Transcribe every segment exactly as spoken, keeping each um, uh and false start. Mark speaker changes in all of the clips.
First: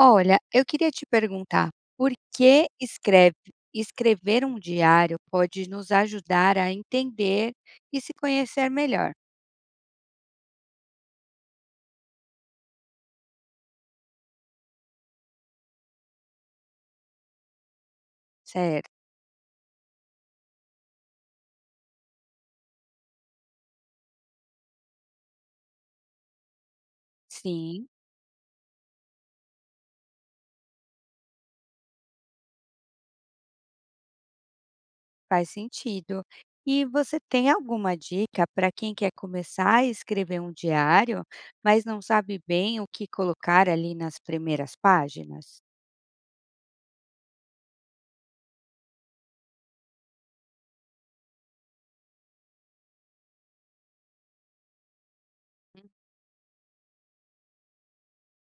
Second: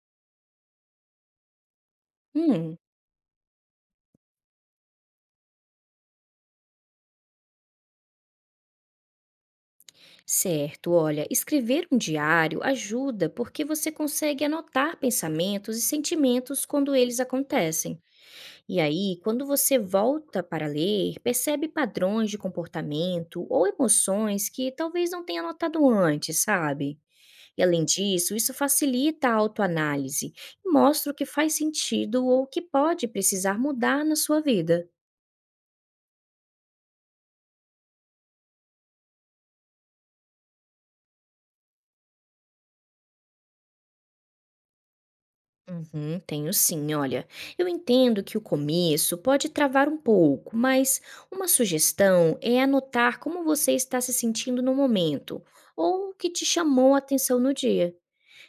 Speaker 1: Olha, eu queria te perguntar, por que
Speaker 2: Hum,
Speaker 1: escreve escrever um diário pode nos ajudar a entender e se conhecer melhor,
Speaker 2: certo. Olha, escrever um diário ajuda porque você consegue anotar pensamentos e sentimentos quando eles acontecem. E
Speaker 1: certo?
Speaker 2: aí, quando você volta para ler, percebe padrões de comportamento ou emoções que talvez não tenha notado antes, sabe? E além
Speaker 1: Sim,
Speaker 2: disso, isso facilita a autoanálise e mostra o que faz sentido ou o que pode precisar mudar na sua vida.
Speaker 1: faz sentido. E você tem alguma dica para quem quer começar a escrever um diário, mas não sabe bem o que colocar ali nas primeiras páginas?
Speaker 2: Uhum, tenho sim, olha. Eu entendo que o começo pode travar um pouco, mas uma sugestão é anotar como você está se sentindo no momento ou o que te chamou a atenção no dia.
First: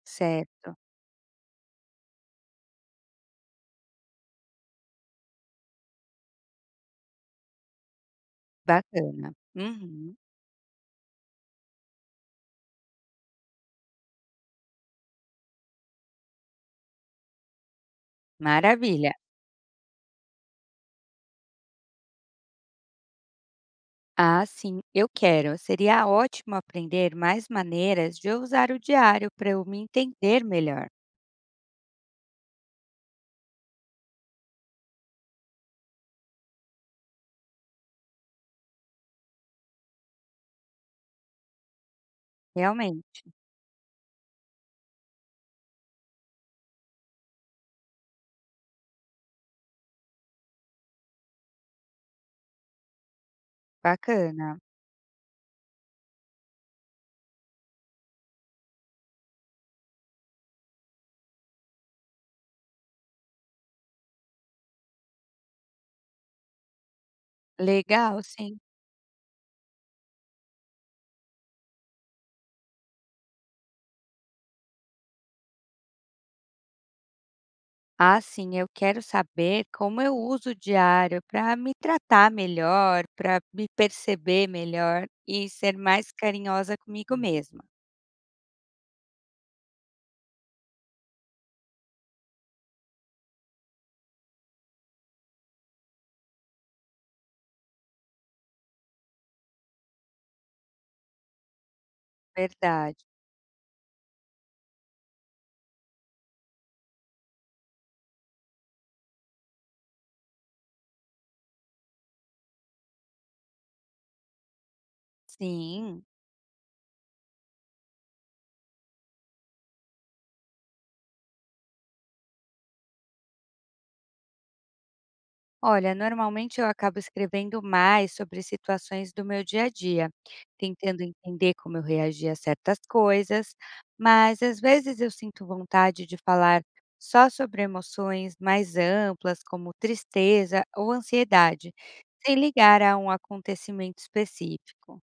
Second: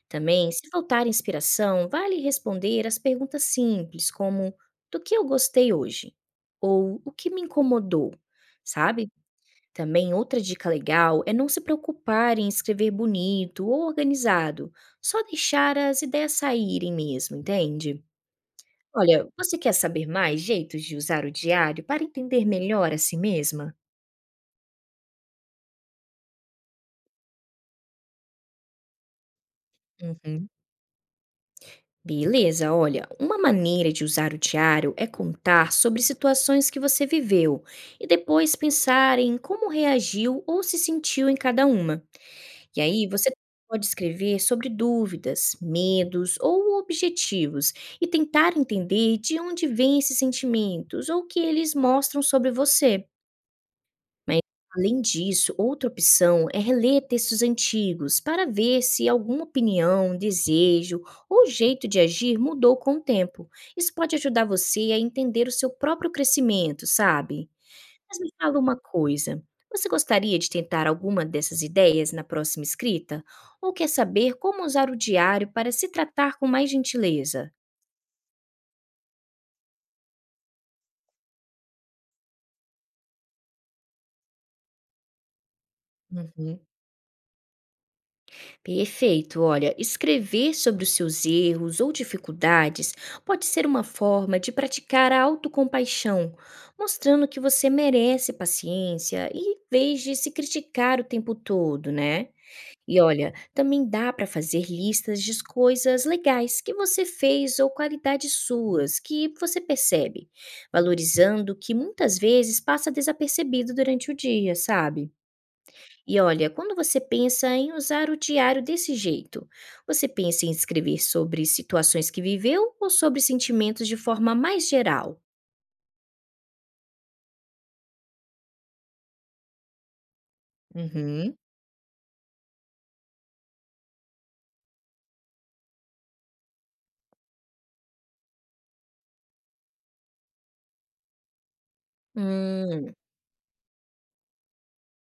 Speaker 2: Também, se
Speaker 1: Certo,
Speaker 2: faltar inspiração, vale responder as perguntas simples, como do que eu gostei hoje ou o que me incomodou, sabe?
Speaker 1: bacana.
Speaker 2: Também
Speaker 1: Uhum,
Speaker 2: outra dica legal é não se preocupar em escrever bonito ou organizado, só deixar as ideias saírem mesmo, entende?
Speaker 1: maravilha.
Speaker 2: Olha, você quer saber mais jeitos de usar o diário para entender melhor a si mesma?
Speaker 1: Ah, sim, eu quero. Seria ótimo aprender mais maneiras de eu usar o diário para eu me entender
Speaker 2: Uhum.
Speaker 1: melhor.
Speaker 2: Beleza, olha, uma maneira de usar o diário é contar sobre situações que você viveu e depois pensar em como reagiu ou se sentiu em cada uma. E aí
Speaker 1: Realmente,
Speaker 2: você pode escrever sobre dúvidas, medos ou objetivos e tentar entender de onde vêm esses sentimentos ou o que eles mostram sobre você. Mas,
Speaker 1: bacana.
Speaker 2: além disso, outra opção é reler textos antigos para ver se alguma opinião, desejo ou jeito de agir mudou com o tempo. Isso pode ajudar você a entender o seu próprio crescimento, sabe? Mas
Speaker 1: Legal,
Speaker 2: me fala
Speaker 1: sim.
Speaker 2: uma coisa, você gostaria de tentar alguma dessas ideias na próxima escrita? Ou quer saber como usar o diário para se tratar com mais gentileza?
Speaker 1: Ah, sim, eu quero saber como eu uso o diário para me tratar melhor, para me perceber melhor e ser mais
Speaker 2: Uhum.
Speaker 1: carinhosa comigo mesma.
Speaker 2: Perfeito, olha, escrever sobre os seus erros ou dificuldades pode ser uma forma de praticar a autocompaixão, mostrando que você merece paciência e em vez de se criticar o tempo todo, né? E
Speaker 1: Verdade.
Speaker 2: olha, também dá para fazer listas de coisas legais que você fez ou qualidades suas que você percebe, valorizando que muitas vezes passa desapercebido durante o dia, sabe?
Speaker 1: Sim.
Speaker 2: E olha, quando você pensa em usar o diário desse jeito, você pensa em escrever sobre situações que viveu ou sobre sentimentos de forma mais geral?
Speaker 1: Olha, normalmente eu acabo escrevendo mais sobre situações do meu dia a dia, tentando
Speaker 2: Uhum.
Speaker 1: entender como eu reagi a certas coisas, mas às vezes eu sinto vontade de falar só sobre emoções mais amplas, como tristeza ou ansiedade, sem ligar
Speaker 2: Hum.
Speaker 1: a um acontecimento específico.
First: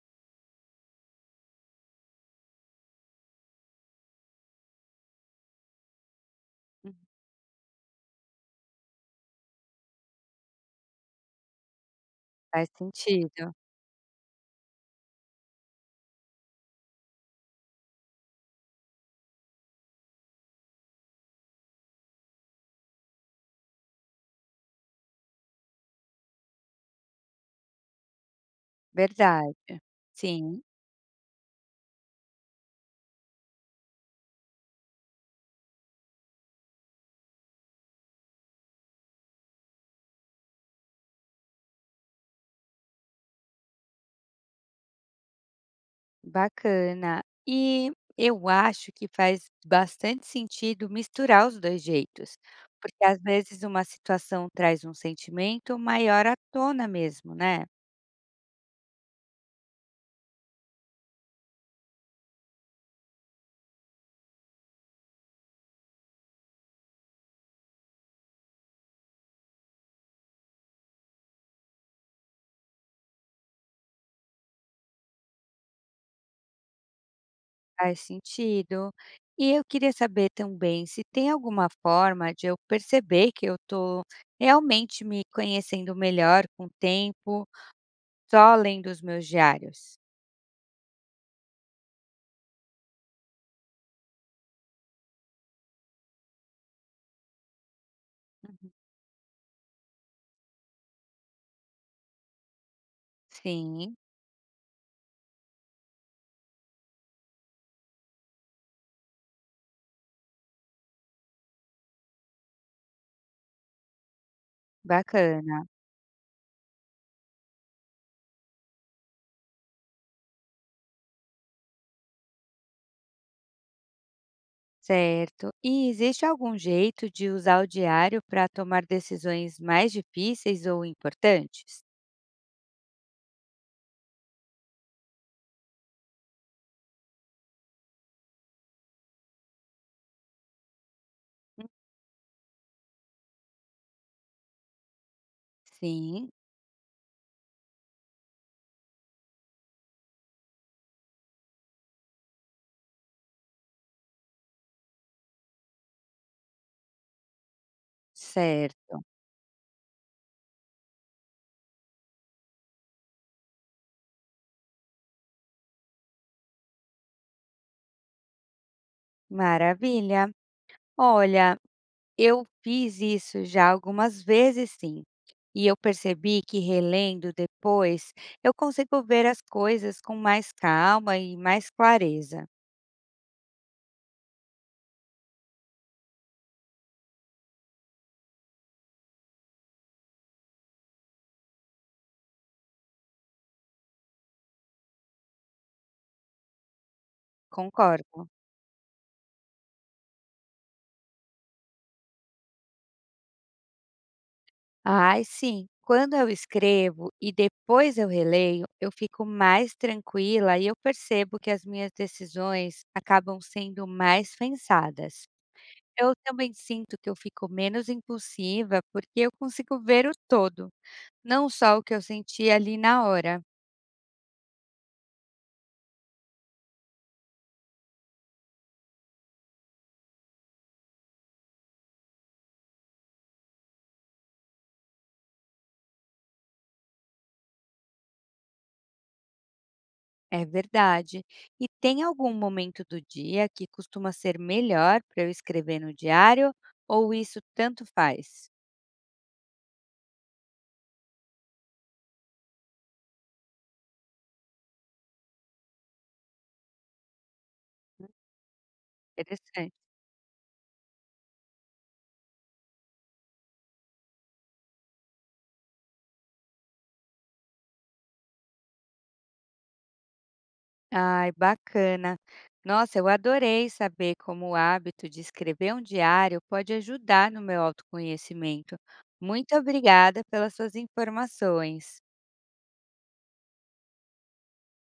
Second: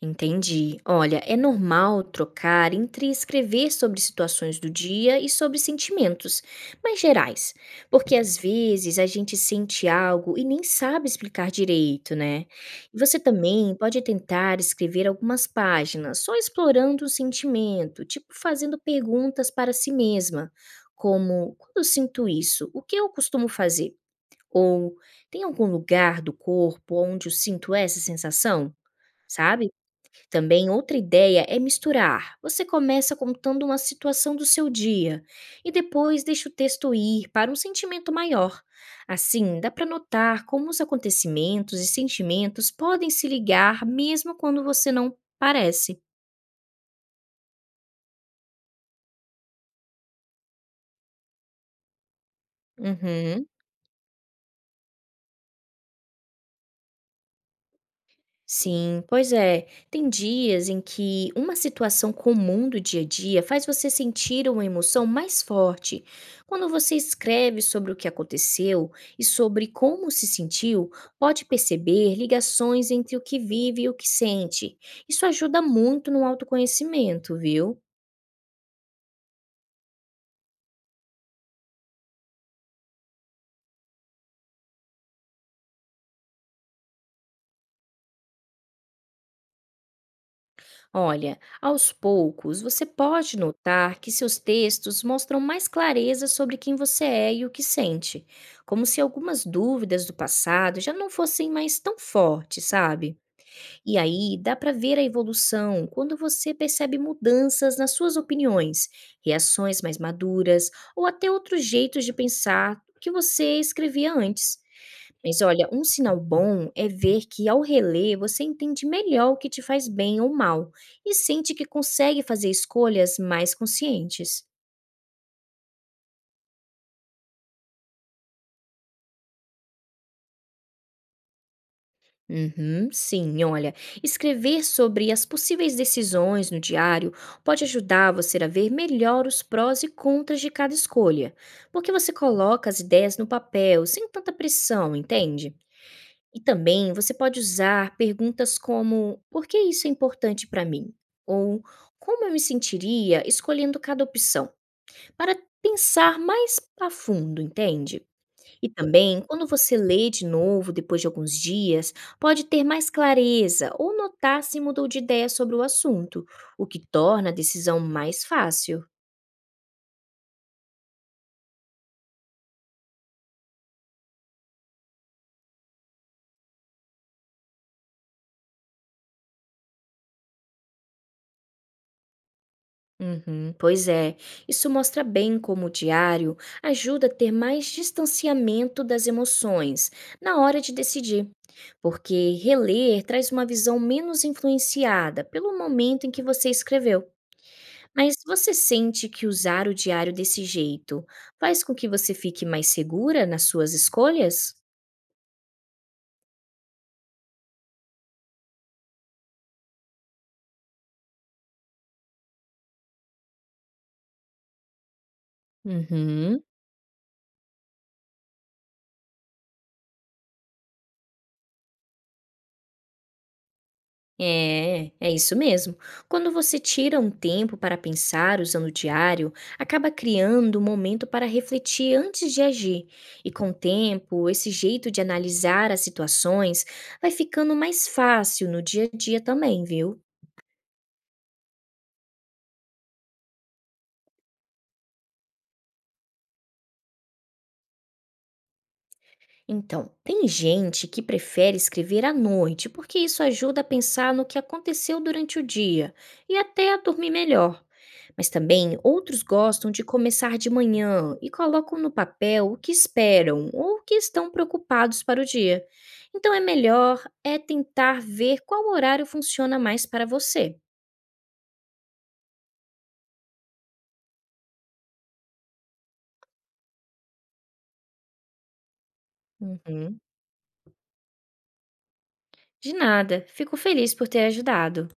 Speaker 2: Entendi. Olha, é normal trocar entre escrever sobre situações do dia e sobre sentimentos,
Speaker 1: Uhum.
Speaker 2: mas gerais, porque às vezes a gente sente algo e nem sabe explicar direito, né?
Speaker 1: Faz
Speaker 2: E você
Speaker 1: sentido,
Speaker 2: também pode tentar escrever algumas páginas só explorando o sentimento, tipo fazendo perguntas para si mesma, como: quando eu sinto isso, o que eu costumo fazer? Ou tem algum lugar do corpo onde eu sinto essa sensação? Sabe?
Speaker 1: verdade. Sim.
Speaker 2: Também outra ideia é misturar. Você começa contando uma situação do seu dia e depois deixa o texto ir para um sentimento maior. Assim, dá para notar como os acontecimentos e sentimentos podem se ligar mesmo quando você não parece.
Speaker 1: Bacana. E eu acho que faz bastante sentido misturar os dois jeitos, porque às
Speaker 2: Uhum.
Speaker 1: vezes uma situação traz um sentimento maior à tona mesmo, né?
Speaker 2: Sim, pois é. Tem dias em que uma situação comum do dia a dia faz você sentir uma emoção mais forte. Quando você escreve sobre o que aconteceu e sobre como se sentiu, pode perceber ligações entre o que vive e o que sente. Isso ajuda muito no autoconhecimento, viu?
Speaker 1: Faz sentido. E eu queria saber também se tem alguma forma de eu perceber que eu estou realmente me conhecendo melhor com o tempo, só além dos meus diários.
Speaker 2: Olha, aos poucos você pode notar que seus textos mostram mais clareza sobre quem você é e o que sente,
Speaker 1: Uhum.
Speaker 2: como se algumas dúvidas do passado já não fossem mais tão fortes, sabe?
Speaker 1: Sim,
Speaker 2: E aí dá para ver a evolução quando você percebe mudanças nas suas opiniões, reações mais maduras ou até outros jeitos de pensar que você escrevia antes. Mas
Speaker 1: bacana.
Speaker 2: olha, um sinal bom é ver que ao reler você entende melhor o que te faz bem ou mal e sente que consegue fazer escolhas mais conscientes.
Speaker 1: Certo. E existe algum jeito de usar o diário para tomar decisões mais difíceis ou importantes?
Speaker 2: Uhum, sim, olha, escrever sobre as possíveis decisões no diário pode ajudar você a ver melhor os prós e contras de cada escolha,
Speaker 1: Hum,
Speaker 2: porque você coloca as ideias no papel sem tanta pressão, entende?
Speaker 1: Sim,
Speaker 2: E também você pode usar perguntas como: por que isso é importante para mim? Ou como eu me sentiria escolhendo cada opção? Para pensar mais a fundo, entende? E
Speaker 1: certo.
Speaker 2: também, quando você lê de novo depois de alguns dias, pode ter mais clareza ou notar se mudou de ideia sobre o assunto, o que torna a decisão mais fácil.
Speaker 1: Maravilha. Olha, eu fiz isso já algumas vezes, sim. E eu percebi que relendo depois, eu consigo ver as coisas com mais calma e mais clareza.
Speaker 2: Uhum, pois é, isso mostra bem como o diário ajuda a ter mais distanciamento das emoções na hora de decidir, porque reler traz uma visão menos influenciada pelo momento em que você escreveu. Mas
Speaker 1: Concordo.
Speaker 2: você sente que usar o diário desse jeito faz com que você fique mais segura nas suas escolhas?
Speaker 1: Ai, sim. Quando eu escrevo e depois eu releio, eu fico mais tranquila e eu percebo que as minhas decisões acabam sendo mais pensadas. Eu
Speaker 2: Uhum.
Speaker 1: também sinto que eu fico menos impulsiva porque eu consigo ver o todo, não só o que eu senti ali na hora.
Speaker 2: É, é isso mesmo. Quando você tira um tempo para pensar usando o diário, acaba criando um momento para refletir antes de agir. E com o tempo, esse jeito de analisar as situações vai ficando mais fácil no dia a dia também, viu?
Speaker 1: É verdade. E tem algum momento do dia que costuma ser melhor para eu escrever no diário ou isso tanto faz?
Speaker 2: Então, tem gente que prefere escrever à noite, porque isso ajuda a pensar no que aconteceu durante o dia e até a dormir melhor. Mas também outros gostam
Speaker 1: Interessante.
Speaker 2: de começar de manhã e colocam no papel o que esperam ou o que estão preocupados para o dia. Então é melhor é tentar ver qual horário funciona mais para você.
Speaker 1: Ai, bacana. Nossa, eu adorei saber como o hábito de escrever um diário pode ajudar no meu autoconhecimento. Muito
Speaker 2: Uhum.
Speaker 1: obrigada pelas suas informações.
Speaker 2: De nada, fico feliz por ter ajudado.